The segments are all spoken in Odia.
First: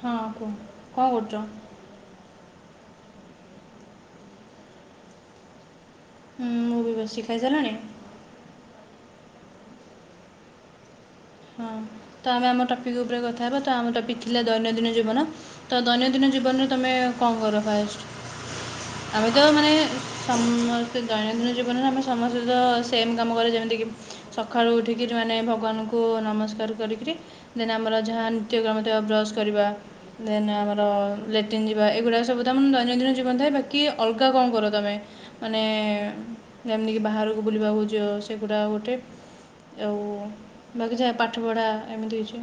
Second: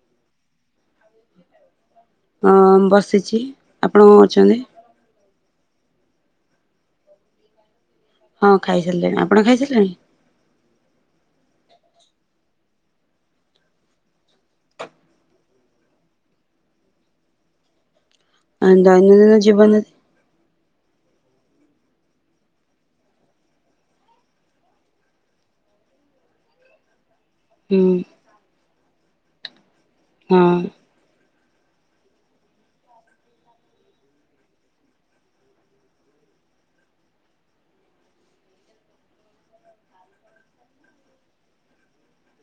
ହଁ କୁହ କଣ କରୁଚ? ହଁ ବସିଛି ଆପଣ କଣ କରୂଚନ୍ତି? ହୁଁ ମୁଁ ବି ବସିଚି ଖାଇ ସାରିଲଣି? ହଁ ଖାଇ ସାରିଲେଣି ଆପଣ ଖାଇସାରିଲେଣି? ହଁ ତ ଆମେ ଆମ ଟପିକ୍ ଉପରେ କଥା ହେବା ତ ଆମ ଟପିକ୍ ଥିଲା ଦୈନନ୍ଦିନ ଜୀବନ। ତ ଦୈନନ୍ଦିନ ଜୀବନରେ ତମେ କଣ କର ଫାଷ୍ଟ ଆମେ ଦୈନନ୍ଦିନ ତ ମାନେ ଜୀବନରେ ସମସ୍ତେ ଦୈନନ୍ଦିନ ଜୀବନରେ ଆମେ ସମସ୍ତେ ତ ସେମ୍ କାମ କରେ ଯେମିତିକି ସକାଳୁ ଉଠିକି ମାନେ ଭଗବାନଙ୍କୁ। କୁ ନମସ୍କାର କରିକି ଦେନ୍ ହୁଁ ଆମର ଯାହା ନିତ୍ୟକ୍ରମ ଥିବା ବ୍ରସ୍ କରିବା। ଦେନ ହଁ ଆମର। ଲାଟି୍ରନ୍ ଯିବା ଏଗୁଡ଼ା ସବୁ ତମର ଦୈନନ୍ଦିନ ଜୀବନ ଥାଏ ବାକି ଅଲଗା କଣ କର ତମେ। ମାନେ ଯେମିତିକି ବାହାରକୁ ବୁଲିବାକୁ ଯାଅ ସେଗୁଡ଼ାକ ଗୋଟେ। ଆଉ ବାକି ଜଆ ପାଠପଢ଼ା ଏମିତି ହେଇଛି।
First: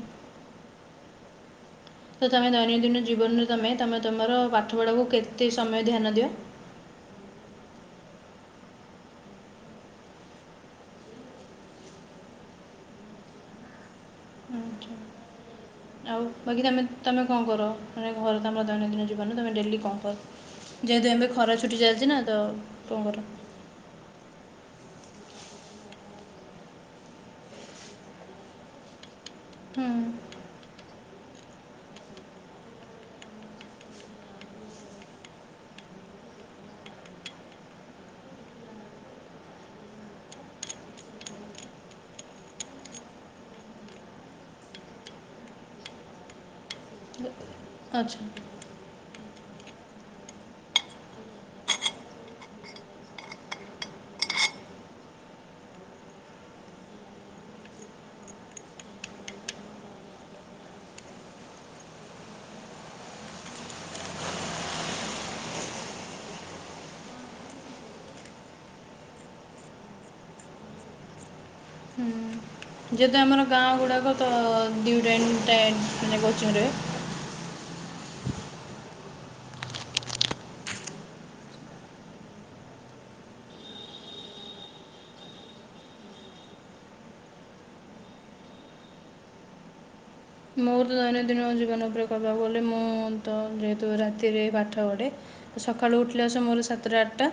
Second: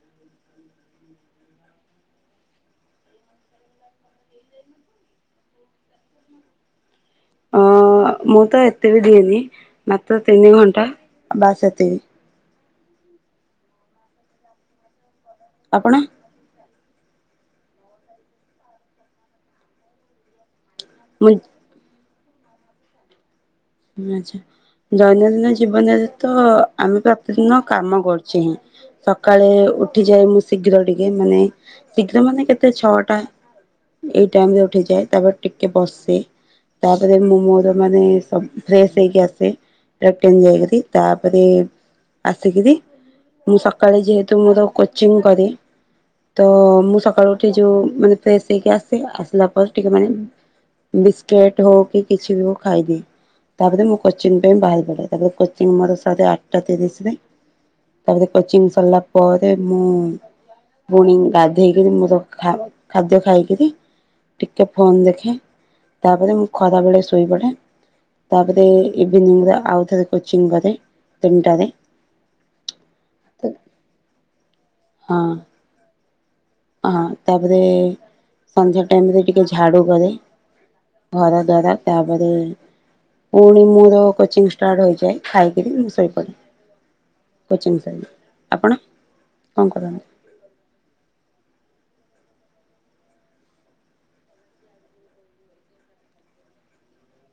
ତ ତୁମେ ଦୈନନ୍ଦିନ ଜୀବନରେ ତୁମେ ତୁମେ ତୁମର ପାଠପଢ଼ାକୁ କେତେ ସମୟ ଧ୍ୟାନ ଦିଅ। ଅ ମୁଁ ତ ଏତିବି ଦିିନି ମାତ୍ର ତିନି ଘଣ୍ଟା ବାସ ଏତିକି। ଆଚ୍ଛା ଆପଣ ଆଉ ବାକି ତମେ କଣ କର ମାନେ ଘରେ କାମତମର ଦୈନନ୍ଦିନ ଜୀବନ ତମେ ଡେଲି କଣ କର। ଯେହେତୁ ଏବେ ମୁଁ ଖରା ଛୁଟି ଚାଲିଛି ନା ତ କଣ? କରର। ଆଛା। ଦୈନନ୍ଦିନ ଜୀବନରେ ତ ଆମେ ପ୍ରତିଦିନ କାମ କରୁଛେ। ସକାଳେ ହୁଁ ଉଠିଯାଏ ମୁଁ ଶୀଘ୍ର ଟିକେ ମାନେ ମାନେ କେତେ ଛଅଟା। ଏଇ ଟାଇମ ରେ ଉଠେ ଯାଇ ତାପରେ ଟିକେ ବସେ। ତାପରେ ମୁଁ ମୋର ମାନେ ସବୁ। ଫ୍ରେଶ ହେଇକି ଆସେ ଲାଟିନ ଯାଇକି ତାପରେ ଆସିକିରି ମୁଁ ସକାଳେ ଯେହେତୁ ମୋର କୋଚିଂ କରେ ତ ମୁଁ। ସକାଳୁ ଉଠି ଯୋଉ ଆଚ୍ଛା ମାନେ ଫ୍ରେଶସ୍ ହେଇକି ଆସିଲା। ଟିକେ ମାନେ ବିସ୍କଟ ହଉ କି କିଛି ବି ହଉ ଖାଇଦିଏ। ତାପରେ ମୁଁ କୋଚିଂ ପାଇଁ ବାହାରି ପଡ଼େ ତାପରେ କୋଚିଂ ମୋର ସାଢ଼େ ଆଠଟା ତିରିଶି ରେ। ତାପରେ କୋଚିଂ ସରିଲା ପରେ ମୁଁ ପୁଣି ଗାଧେଇକିରି ମୁଁ ତ ଖାଦ୍ୟ ଖାଇକିରି ଟିକେ ଫୋନ୍ ଦେଖେ, ତାପରେ ମୁଁ ଖରାବେଳେ ଶୋଇପଡ଼େ। ତାପରେ ଏବେ ମୁଁ ଆଉଥରେ କୋଚିଂ କରେ ତିନିଟାରେ। ହୁଁ ଯେହେତୁ ଆମର ଗାଁ ଗୁଡାକ ତ ହଁ ଦିଟାଇମ ମାନେ କୋଚିଂରେ ହଁ ତାପରେ ସନ୍ଧ୍ୟା ଟାଇମରେ ଟିକେ ଝାଡ଼ୁ କରେ। ଘର ଦ୍ୱାର ତାପରେ ପୁଣି ମୋର କୋଚିଂ ଷ୍ଟାର୍ଟ ହୋଇଯାଏ ଖାଇକିରି ମୁଁ ଶୋଇପଡେ। କୋଚିଂ ସାର, ଆପଣ କଣ କରନ୍ତି? ମୋର ତ ଦୈନନ୍ଦିନ ଜୀବନ ଉପରେ କହିବାକୁ ଗଲେ- ମୁଁ ତ ଯେହେତୁ ରାତିରେ ପାଠ ପଢ଼େ। ସକାଳୁ ଉଠିଲା ସମୟର ସାତଟା ଆଠଟା,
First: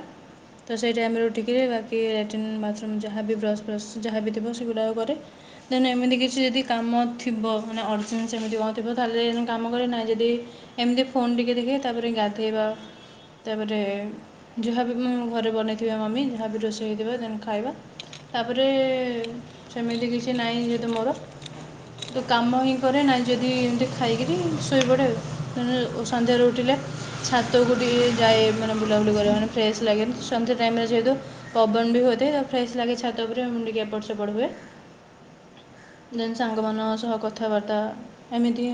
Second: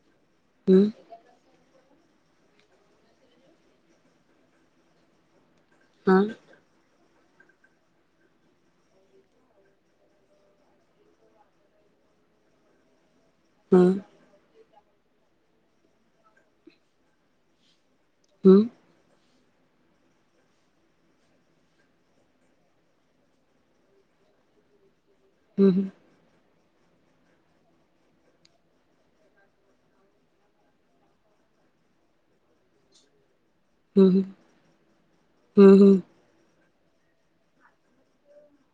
ତ ହୁଁ ସେଇ ଟାଇମ ରେ ଉଠିକିରି କି ଲାଟ୍ରିନ୍ ବାଥରୁମ୍ ଯାହା ବି ବର୍ଷ ଫର୍ସ ଯାହାବି ଥିବ ସେଗୁଡାକ କରେ, ଦେନ ଏମିତି ହଁ କିଛି ଯଦି କାମ ଥିବ, ମାନେ ଅର୍ଜଣ୍ଟ ସେମିତି କଣ ଥିବ ତାହେଲେ କାମ କରେ, ନାହିଁ ଯଦି ଏମିତି ଫୋନ ଟିକେ ଦେଖେ, ତାପରେ ଗାଧେଇବା। ତାପରେ ହୁଁ ଯାହାବି ଘରେ ବନେଇଥିବ ମମି, ଯାହାବି ରୋଷେଇ ହୋଇଥିବ, ଦେନ ଖାଇବା। ହୁଁ ତାପରେ ସେମିତି କିଛି ନାହିଁ ଯେହେତୁ ମୋର, ତୁ କାମ ହିଁ କରେ, ନାହିଁ ଯଦି ଏମିତି ଖାଇକିରି ଶୋଇପଡ଼େ ହୁଁ ତେଣୁଧ ସନ୍ଧ୍ୟାରେ ଉଠିଲେ, ଛାତକୁ ଟିକି ଯାଏ ମାନ ବୁଲାବୁଲି କରେ, ମାନେ ଫ୍ରେଶ୍ ଲାଗେ ସନ୍ଧ୍ୟା ଟାଇମ୍ ଯେହେତୁ। ପବନ ବି ହଉଥାଏ, ଫ୍ରେଶ ଲାଗେ ଛାତ ଉପରେ, ମୁଁ ଟିକେ ଏପଟ ହୁଁ ହୁଁ ସେପଟ ହୁଏ। ହୁଁ ହୁଁ ଦେନ୍ ସାଙ୍ଗମାନଙ୍କ ସହ କଥା କଥାବାର୍ତ୍ତା ଏମିତି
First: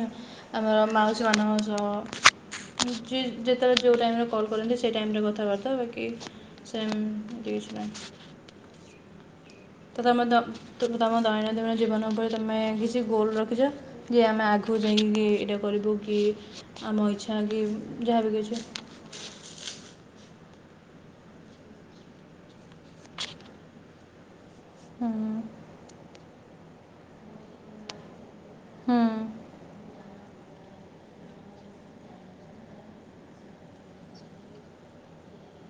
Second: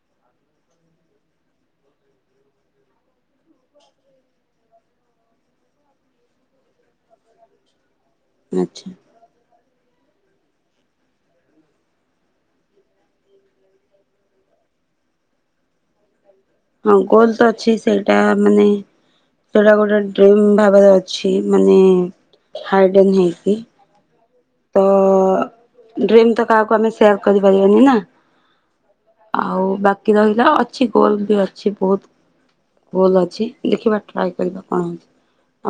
ଆମର ମାଉସୀମାନଙ୍କ ସହ ଯେତେବେଳେ ଯେଉଁ ଟାଇମରେ କଲ୍ କରନ୍ତି ସେ ଟାଇମ ରେ କଥାବାର୍ତ୍ତା, ବାକି ସେମତି କିଛିନାଇଁ। ଆଛା। ତ ତମେ ଦ ତମ ଦୈନଦିନ ଜୀବନ ଉପରେ ତମେ କିଛି ଗୋଲ ରଖିଚ। କି ଆମେ ଆଘୁକୁ ଯାଇଁକି ଏଇଟା କରିବୁ କି ହଁ ଆମ ଗୋଲ୍ ଇଚ୍ଛା ତ କି ଅଛି ସେଇଟା ଯାହା ବି କିଛି ମାନେ ସେଟା ଗୋଟେ ଡ୍ରିମ୍ ଭାବରେ ଅଛି ମାନେ ହାଇଡେନ୍ ହେଇକି ତ ଡ୍ରିମ୍ ତ କାଆକୁ ଆମେ ସେୟାର୍ କରିପାରିବାନି ନା। ଆଉ ବାକି ରହିଲା ଅଛି ଗୋଲ୍ ବି ଅଛି ବହୁତ୍। ଗୋଲ୍ ଅଛି ଦେଖିବା ଟ୍ରାଏ କରିବା କଣ ହଉଚି।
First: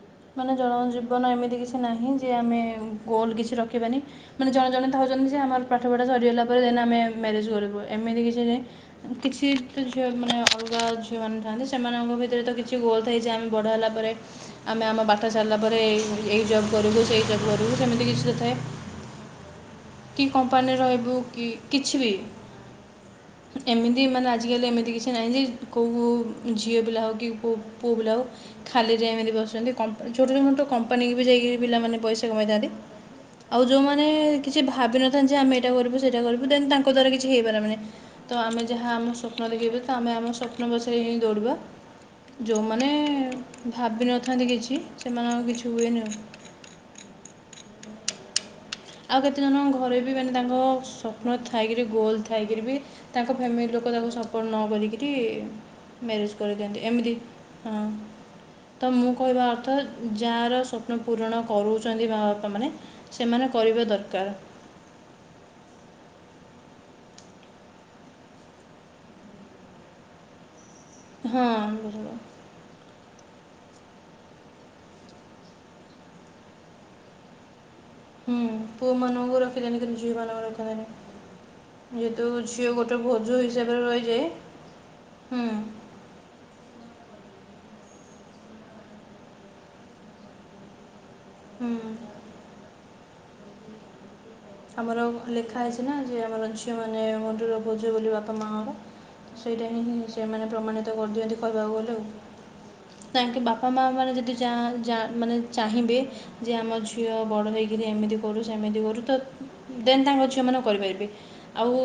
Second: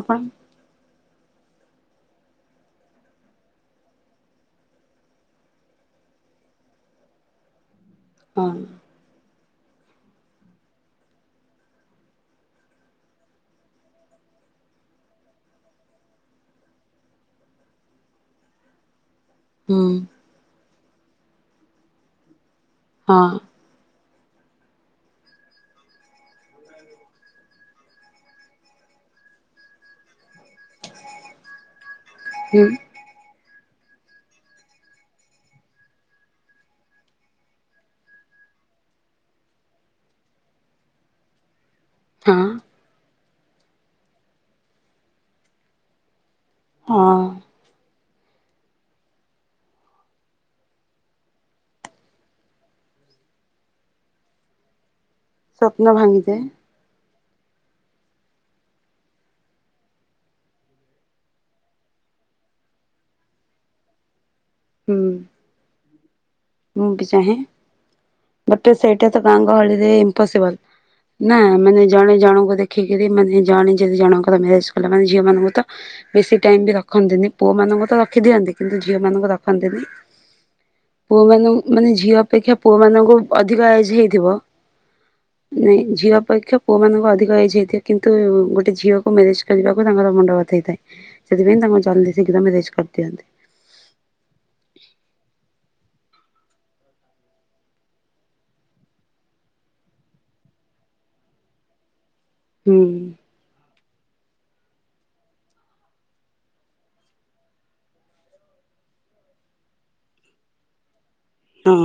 ଆପଣ ମାନେ ଜଣ ଜୀବନ ଏମିତି କିଛି ନାହିଁ ଯେ ଆମେ ଗୋଲ୍ କିଛି ରଖିବାନି ମାନେ ଜଣେ ଜଣେ ଥାଉଚନ୍ତି ଯେ ଆମର ପାଠପଢା ସରିଗଲା ପରେ ଆମେ ମ୍ୟାରେଜ୍ କରିବୁ ଏମିତି କିଛି ହଁ ନାଇଁ। କିଛି ତ ଝିଅ ମାନେ ଅଲଗା ଝିଅମାନେ ଥାଆନ୍ତି ସେମାନଙ୍କ ଭିତରେ ତ କିଛି ଗୋଲ୍ ଥାଏ ଯେ ଆମେ ବଡ଼ ହେଲା ପରେ ଆମେ ଆମ ପାଠ ସାରିଲା ପରେ ଏଇ ଜବ୍ କରିବୁ ସେଇ ଜବ୍ କରିବୁ ସେମିତି କିଛି ତ ଥାଏ। ହୁଁ କି କମ୍ପାନୀ ରହିବୁ କି କିଛି ବି? ହଁ। ଏମିତି ମାନେ ଆଜିକାଲି ଏମିତି କିଛି ନାହିଁ ଯେ କୋଉ ଝିଅ ପିଲା ହଉ କି କୋଉ ପୁଅ ପିଲା ହଉ ଖାଲିରେ ଏମିତି ବସଚନ୍ତି ଛୋଟ ଛୋଟ କମ୍ପାନୀକୁ ବି ଯାଇକିରି ପିଲାମାନେ ପଇସା ହୁଁ କମାଇଥାନ୍ତି। ଆଉ ଯୋଉମାନେ କିଛି ଭାବିନଥାନ୍ତି ଯେ ଆମେ ଏଇଟା କରିବୁ ସେଇଟା କରିବୁ ଦେନ୍ ତାଙ୍କ ଦ୍ଵାରା କିଛି ହେଇପାରିବନି। ତ ଆମେ ଯାହା ଆମ ସ୍ୱପ୍ନ ଦେଖିବି ତ ଆମେ ଆମ ସ୍ୱପ୍ନ ପଛରେ ହିଁ ଦୌଡ଼ିବା। ହଁ ଯୋଉମାନେ ଭାବିନଥାନ୍ତି କିଛି ସେମାନଙ୍କ କିଛି ହୁଏନି ଆଉ। ହଁ। [inaudible] ଆଉ କେତେଜଣ ଘରେ ବି ମାନେ ତାଙ୍କ ସ୍ୱପ୍ନ ଥାଇକିରି ଗୋଲ୍ ଥାଇକିରି ବି ତାଙ୍କ ଫ୍ୟାମିଲି ଲୋକ ତାଙ୍କୁ ସପୋର୍ଟ ନ କରିକିରି ସ୍ୱପ୍ନ ମ୍ୟାରେଜ୍ ଭାଙ୍ଗିଯାଏ କରିଦିଅନ୍ତି ଏମିତି ହଁ ତ ମୁଁ କହିବା ଅର୍ଥ ଯାଆର ସ୍ୱପ୍ନ ପୂରଣ କରୁଛନ୍ତି ଭା ତ ମାନେ ସେମାନେ କରିବା ଦରକାର୍। ହୁଁ ମୁଁ ବି ଚାହେଁ ବଟ୍ ସେଇଟା ତ ଗାଁ ଗହଳିରେ ଇମ୍ପପସିବଲ୍। ନା ହଁ ମାନେ ଜଣେ ଜଣଙ୍କୁ ଦେଖିକିରି ମାନେ ଜଣେ ଯଦି ଜଣଙ୍କର ମ୍ୟାରେଜ୍ କଲା ମାନେ ଝିଅ ମାନଙ୍କୁ ତ ବେଶୀ ଟାଇମ ବି ରଖନ୍ତିନି ପୁଅ ମାନଙ୍କୁ ତ ରଖି ହୁଁ ଦିଅନ୍ତି କିନ୍ତୁ ଝିଅ ମାନଙ୍କୁ ପୁଅମାନଙ୍କୁ ରଖନ୍ତିନି। [unintelligible] ପୁଅ ମାନେ ମାନେ ଝିଅ ଯେହେତୁ ଅପେକ୍ଷା ଝିଅ ପୁଅ ଗୋଟେ ମାନଙ୍କୁ ବୋଝ ଅଧିକ ହିସାବରେ ଏଜ୍ ରହିଯାଏ ହେଇଥିବ ହୁଁ ନାଇଁ ଝିଅ ଅପେକ୍ଷ ପୁଅ ମାନଙ୍କୁ ଅଧିକ ଏଜ୍ ହେଇଥାଏ କିନ୍ତୁ ଗୋଟେ ଝିଅକୁ ମ୍ୟାରେଜ୍ କରିବାକୁ ତାଙ୍କର ମୁଣ୍ଡ ବଥେଇ ଥାଏ। ସେଥିପାଇଁ ତାଙ୍କୁ ହୁଁ ଜଲ୍ଦି ଶିଘ୍ର ମ୍ୟାରେଜ୍ କରିଦିଅନ୍ତି। ଆମର ଲେଖା ହେଇଛି ନା ଯେ ଆମର ଝିଅ ମାନେ ମୁଣ୍ଡର ବୋଝ ବୋଲି ବାପା ମାର। ସେଇଟା ହିଁ ମୁଁ ସେମାନେ ପ୍ରମାଣିତ କରିଦିଅନ୍ତି କହିବାକୁ ଗଲେ ଆଉ। ହୁଁ କହିଁକି ବାପା ମା ମାନେ ଯଦି ଯା ଯା ମାନେ ଚାହିଁବେ ଯେ ଆମ ଝିଅ ବଡ଼ ହେଇ କିରି ଏମିତି କରୁ ସେମିତି କରୁ ତ ଦେନ୍ ତାଙ୍କ ଝିଅମାନ କରିପାରିବେ ହଁ ଆଉ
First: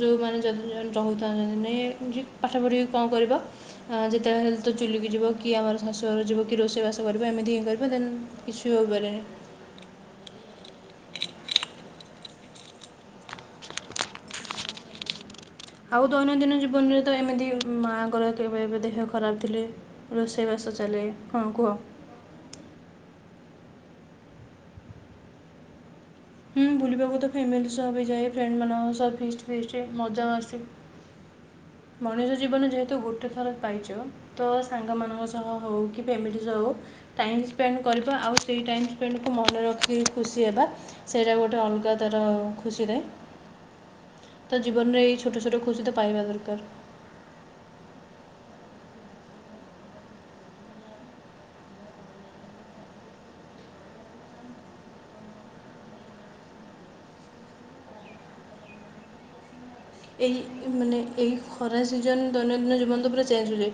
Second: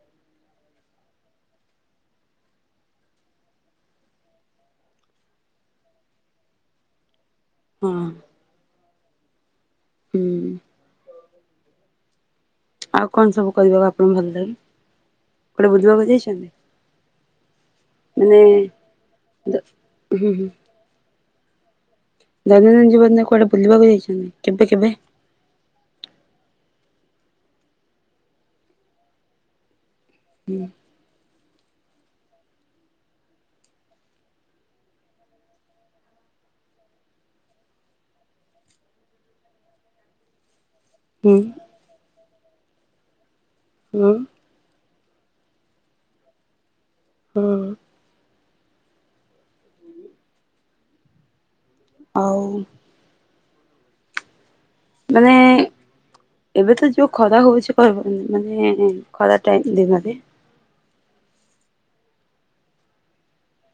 ଯୋଉମାନେ [unintelligible] [unintelligible] ପାଠ ପଢ଼ିକି କଁ କରିବ? ହଁ ଯେତେଏଳେ ହେଲେ ତ ଚୁଲିକୁ ଯିବ କି ଆମର ଶାଶୁ ଘର ଯିବ କି ରୋଷେଇବାସ କରିବ ଏମିତି ହିଁ ହଁ [unintelligible] କିଛୁ ହୋଇ ପାରେନି। ହୁଁ ଆଉ କଣ ସବୁ କରିବାକୁ ଆପଣଙ୍କୁ ଭଲ ଲାଗେ? କୁଆଡେ ବୁଲିବାକୁ ଆଉ ଯାଇଛନ୍ତି ଦୈନନ୍ଦିନ ଜୀବନ ରେ ତ ଏମିତି ମାଆଙ୍କର ମାନେ କେବେ ଏବେ ଦେହ ଖରାପ ଥିଲେ। ହୁଁ ହୁଁ ରୋଷେଇବାସ ଚାଲେ। ହଁ କୁହ? ଦୈନନ୍ଦିନ ଜୀବନରେ କୁଆଡେ ବୁଲିବାକୁ ଯାଇଛନ୍ତି କେବେ କେବେ? ହୁଁ ବୁଲିବାକୁ ତ ଫ୍ୟାମିଲି ସହ ବି ଯାଏ। ଫ୍ରେଣ୍ଡ ମାନଙ୍କ ସହ ଫିଷ୍ଟ୍ ଫିଷ୍ଟ ମଜାମସ୍ତି ମଣିଷ ଜୀବନ ଯେହେତୁ ଗୋଟେ ଥର ପାଇଚ ତ ସାଙ୍ଗମାନାନଙ୍କ ସହ ହଉ କି ଫ୍ୟାମିଲି ସହ ହଉ ଟାଇମ ସ୍ପେଣ୍ଡ କରିବା। ଆଉ ସେଇ ଟାଇମ ସ୍ପେଣ୍ଡକୁ ମନେ ରଖିକି ଖୁସି ହେବା। ହୁଁ ସେଇଟା ଗୋଟେ ଅଲଗା ତାର ଖୁସିରେ। ହଁ। ତ ଜୀବନରେ ଏଇ ଛୋଟ ଛୋଟ ଖୁସି ତ ପାଇବା ଦରକାର। ହଁ। ଆଉ ମାନେ ଏବେ ତ ଯୋଉ ଖରା ହଉଛି କହିବନି ମାନେ ଖରା ଟାଇମ ଦିନଟେ। ଏଇ ମାନେ ଏଇ ଖରା ସିଜନ ଦୈନନ୍ଦିନ ଜୀବନ ତ ପୁରା ଚେଞ୍ଜ ହଉଛି।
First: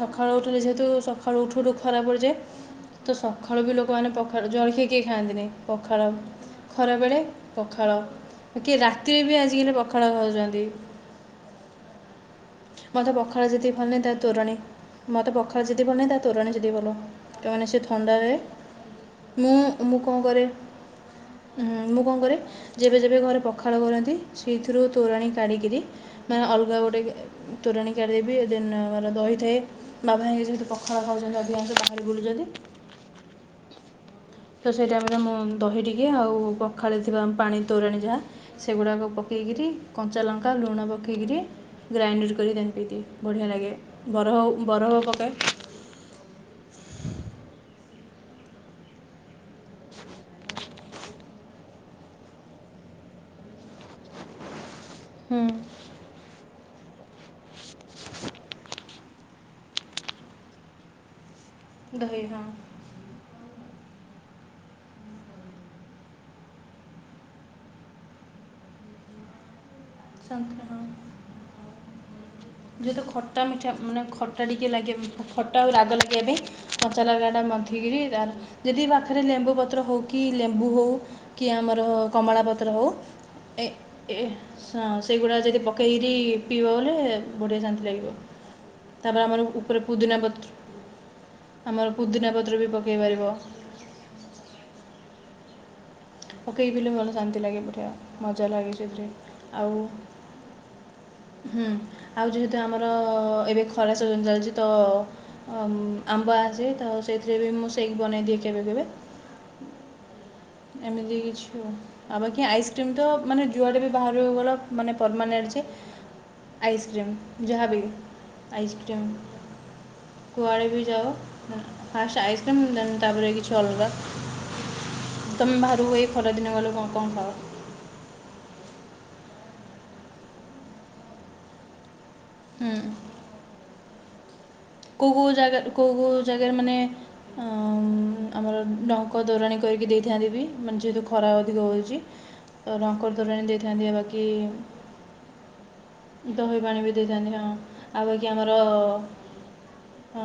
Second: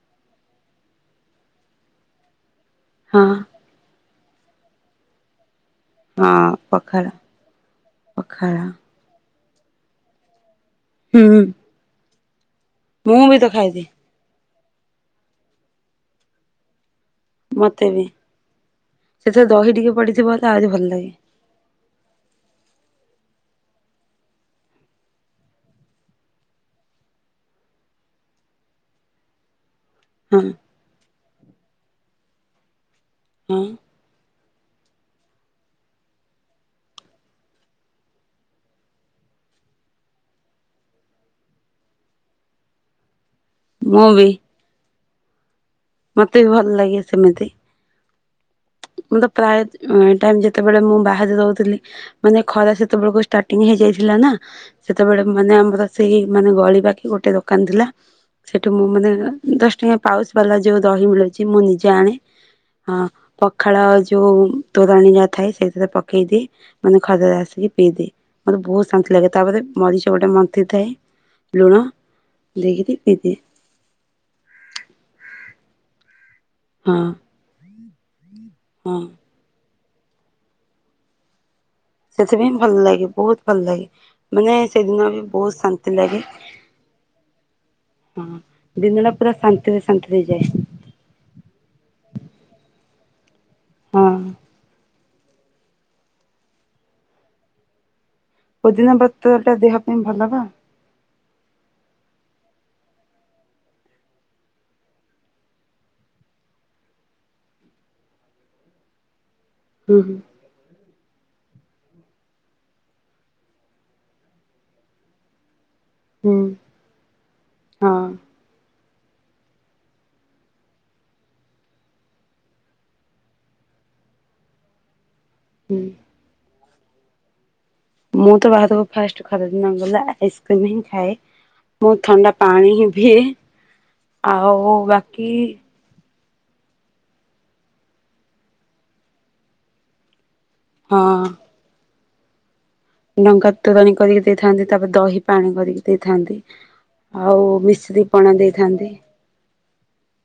ସଖାଳୁ ଉଠିଲେ ଯେହେତୁ ସକାଳୁ ଉଠୁ ଉଠୁ ଖରା ପଡ଼ିଯାଏ। ତ ହଁ ସଖାଳୁ ବି ଲୋକମାନେ ପଖାଳ। ଜଳଖିଆ କିଏ ଖାଆନ୍ତିନି। ପଖାଳ ହଁ ପଖାଳ ଖରାବେଳେ ପଖାଳ ପଖାଳ କିଏ ରାତିରେ ବି ଆଜିକାଲି ପଖାଳ ଖାଉଛ [inaudible] ହୁଁ। ମତେ ମୁଁ ବି ପଖାଳ ତ ଯେତିକି ଖାଇଦିଏ ଭଲ ନାହିଁ ତା ତୋରଣୀ। ମୋତେ ପଖାଳ ଯେତିକି ଭଲନାହିଁ ତା ତୋରଣୀ ସେତିକି ଭଲ। ସେମାନେ ସେ ମତେ ବି। ଥଣ୍ଡାରେ ସେଥିରେ ମୁଁ ଦହି ଟିକେ ମୁଁ କଣ ପଡିଥିବ କରେ ତ ଆହୁରି ଭଲ ଲାଗେ ମୁଁ କଣ କରେ ଯେବେ ଯେବେ ଘରେ ପଖାଳ କରନ୍ତି ସେଇଥିରୁ ତୋରାଣୀ କାଢ଼ିକିରି ମାନେ ଅଲଗା ଗୋଟେ ତୋରାଣି କାଢ଼ିଦେବି ଦେନ୍ ଦହି ଥାଏ। ବାବା ହଁ ଭାଇ ସେମିତି ପଖାଳ ଖାଉଛନ୍ତି ଅଧିକାଂଶ ବାହାରେ ବୁଲୁଛନ୍ତି। ହଁ। ତ ସେଇ ଟାଇମରେ ମୁଁ ଦହି ଟିକେ ଆଉ କଖାଳେ ଥିବା ପାଣି ତୋରାଣି ଯାହା ସେଗୁଡ଼ାକ ପକେଇକିରି କଞ୍ଚା ଲଙ୍କା ଲୁଣ ପକେଇକରି ଗ୍ରାଇଣ୍ଡର୍ କରି ତାକୁ ପି ଦିଏ ବଢ଼ିଆ ଲାଗେ। ମୁଁ ବି ବରଫ ହଉ ବରଫ ପକାଏ। ମତେ ବି ଭଲ ଲାଗେ ସେମିତି। ମୁଁ ତ ପ୍ରାୟ ଟାଇମ ଯେତେବେଳେ ମୁଁ ବାହାରେ ରହୁଥିଲି। ମାନେ ଖରା ସେତେବେଳକୁ ଷ୍ଟାର୍ଟିଂ ହେଇଯାଇଥିଲା ନା ସେତେବେଳେ ହୁଁ ମାନେ ଆମର ସେଇ ମାନେ ଗଳି ପାଖି ଗୋଟେ ଦୋକାନ ଥିଲା। ସେଠୁ ମୁଁ ମାନେ ଦଶ ଟଙ୍କା ପାଉଚ୍ ବାଲା ଯୋଉ ଦହି ମିଳୁଛି ମୁଁ ନିଜେ ଆଣେ ଦହି ହଁ ହଁ। ପଖାଳ ଯୋଉ ତୋରାଣି ଯା ଥାଏ ସେଇଥିରେ ପକେଇଦିଏ ମାନେ ଖଜରେ ଆସିକି ପିଇଦିଏ। ମୋତେ ବହୁତ ଶାନ୍ତି ଲାଗେ ତାପରେ ମଝିଚ ଗୋଟେ ମନ୍ଥି ସନ୍ତୁଳା ଥାଏ ହଁ ଲୁଣ ଦେଇକିରି ଯେହେତୁ ପିଇଦିଏ ଖଟା ମିଠା ମାନେ ଖଟା ଟିକେ ଲାଗିବା ଖଟା ଆଉ ରାଗ ଲାଗିବା ପାଇଁ ହଁ ମଚା ଲାଗାଟା ମଧ୍ୟ ଠ ତ ଯଦି ହଁ ପାଖରେ ଲେମ୍ବୁ ପତ୍ର ହଉ କି ଲେମ୍ବୁ ହଉ କି ଆମର କମଳା ସେଥିପାଇଁ ପତ୍ର ଭଲ ହେଉ ଲାଗେ ବହୁତ ଭଲ ଲାଗେ ଏ ମାନେ ସେଦିନ ବି ସେଗୁଡ଼ା ବହୁତ ଯଦି ଶାନ୍ତି ପକେଇକରି ଲାଗେ ପିଇବ ବଢ଼ିଆ ଶାନ୍ତି ଲାଗିବ। ହଁ ଦିନ ଟା ତାପରେ ପୁରା ଆମର ଶାନ୍ତିରେ ଉପରେ ପୁଦିନା ଶାନ୍ତିରେ ଯାଏ ପତ୍ର। ଆମର ପୁଦିନା ପତ୍ର ବି ପକାଇ ପାରିବ। ହଁ। ପକେଇ ପି ଭଲ ଶାନ୍ତି ଲାଗେ ବଢ଼ିଆ ମଜା ଲାଗେ ପୋଦିନା ସେଥିରେ ପତ୍ର ଟା ଦେହ ଆଉ ପାଇଁ ଭଲ ବା ହୁଁ ଆଉ ଯେହେତୁ ଆମର ଏବେ ଖରା ସିଜନ୍ ଚାଲିଛି ତ ଆମ୍ବ ଆସେ ତ ସେଇଥିରେ ବି ମୁଁ ସେକ୍ ବନେଇଦିଏ କେବେ କେବେ। ହୁଁ ହୁଁ। ଏମିତି କିଛି ଆଉ। ଆଉ ବାକି ଆଇସ୍କ୍ରିମ ତ ମାନେ ଯୁଆଡେ ବି ବାହାରୁ ହେଇଗଲା ମାନେ ପରମାନେଣ୍ଟ ଯେ ହୁଁ ଆଇସ୍କ୍ରିମ ଯାହା ବି ହଁ ଆଇସ୍କ୍ରିମ। କୁଆଡ଼େ ବି ଯାଉ ଫାଷ୍ଟ ଆଇମ୍ କ୍ରିମ୍ ଦେନ୍ ଅଲଗା ତମେ ହୁଁ। ବାହାରିବ ଏଇ ଖରାଦିନ ଗଲେ କଣ କଣ ଖାଅ। ମୁଁ ତ ବାହାରକୁ ଫାଷ୍ଟ ଖରା ଦିନ ଗଲେ ଆଇସ୍କ୍ରିମ ହିଁ ଖାଏ ମୁଁ ଥଣ୍ଡା ପାଣି ହୁଁ ବି ଆଉ କୋଉ କୋଉ ବାକି ଜାଗାରୁ କୋଉ କୋଉ ଜାଗାରେ ମାନେ ଆମର ଢଙ୍କ ତୋରାଣି କରିକି ଦେଇଥାନ୍ତି ବି। ମାନେ ଯେହେତୁ ହଁ ଖରା ଅଧିକ ହେଉଛି ତ ଡ଼ଙ୍କର ତରାଣୀ ଲଙ୍କା ଦେଇଥାନ୍ତି ତୋରାଣୀ କରିକି ବାକି ଦେଇଥାନ୍ତି ତାପରେ ଦହି ପାଣି କରିକି ଦେଇଥାନ୍ତି ଦହି ପାଣି ବି ଦେଇଥାନ୍ତି ଆଉ ହଁ ଆଉ ମିଶ୍ରୀପଣା ଦେଇଥାନ୍ତି। ହଁ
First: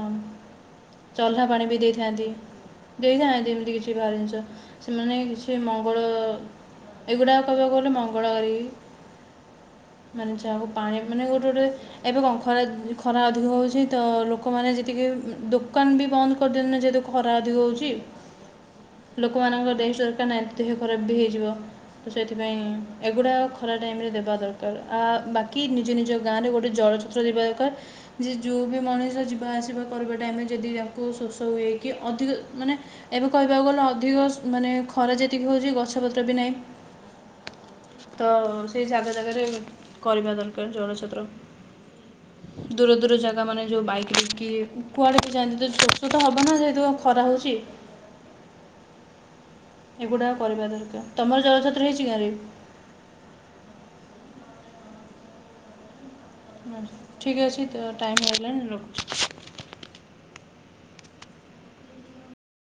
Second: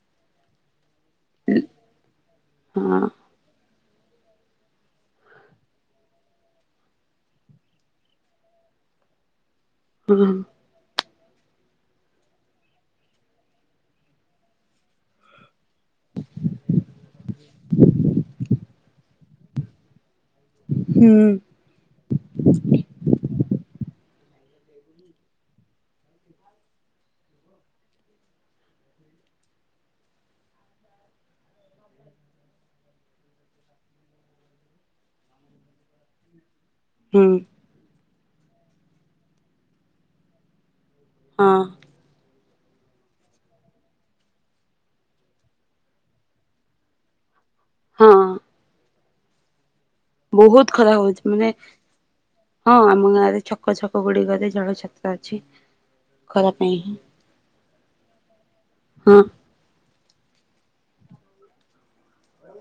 ଚହ୍ଲା ପାଣି ବି ଦେଇଥାନ୍ତି ହଁ ଦେଇଥାନ୍ତି ଏମିତି କିଛି ବାହାର ଜିନିଷ। ସେମାନେ ସେ ମଙ୍ଗଳ ଏଗୁଡା କହିବାକୁ ଗଲେ ମଙ୍ଗଳକାରାର ହଁ ହୁଁ। ମାନେ ଯହା ହଉ ପାଣି ମାନେ ଗୋଟେ ଗୋଟେ ଏବେ କଣ ଖରା ଖରା ଅଧିକ ହେଉଛି ତ ଲୋକମାନେ ଯେତିକି ଦ ଦୋକାନ ବି ବନ୍ଦ କରିଦେଲୁନୁ ଯେହେତୁ ଖରା ଅଧିକ ହଉଛି ଲୋକମାନଙ୍କର ଦେଶ ଦରକାର ନା। ଦେହ ଖରାପ ବି ହେଇଯିବ ହୁଁ ତ ସେଥିପାଇଁ ଏଗୁଡ଼ା ଖରା ଟାଇମ୍ ରେ ଦେବା ଦରକାର ଆ ବାକି ନିଜ ନିଜ ଗାଁ ରେ ଗୋଟେ ଜଳଚତ୍ର ଦେବା ଦରକାର। ଯେ ଯଉ ବି ମଣିଷ ଯିବା ଆସିବା କରିବା ଟାଇମ ରେ ଯଦି ତାଙ୍କୁ ଶୋଷ ହୁଏକି ଅଧିକ ମାନେ ଏବେ କହିବାକୁ ଗଲେ ଅଧିକ ମାନେ ଖରା ଯେତିକି ହଉଛି ଗଛ ପତ୍ର ବି ନାହିଁ। ହୁଁ। ତ ସେଇ ଜାଗା ଜାଗାରେ କରିବା ଦରକାର ଜଳଛତ୍ର। ହଁ। [inaudible] ଦୂର ଦୂର ଜାଗା ମାନେ ଯଉ ବାଇକ୍ କିି କୁଆଡ଼େ କି ଯାଆନ୍ତି ତ ଶୋଷ ତ ହେବ ନା ଯେହେତୁ ଖରା ହେଉଛି। ହଁ। ଏଗୁଡ଼ାକ ବହୁତ କରିବା ଖରା ଦରକାର ହଉଛି ତମର ମାନେ ଜଳଛତ୍ର ହେଇଛି ଗାଁରେ। ହଁ ଆମ ଗାଁରେ ଛକ ଛକ ଗୁଡିକରେ ଜଳଛତ୍ର ଅଛି ଖରା ପାଇଁ ହିଁ। ଠିକ୍ ଅଛି ତ ଟାଇମ୍ ହେଇଗଲାଣି ରଖୁଛି। ହଁ।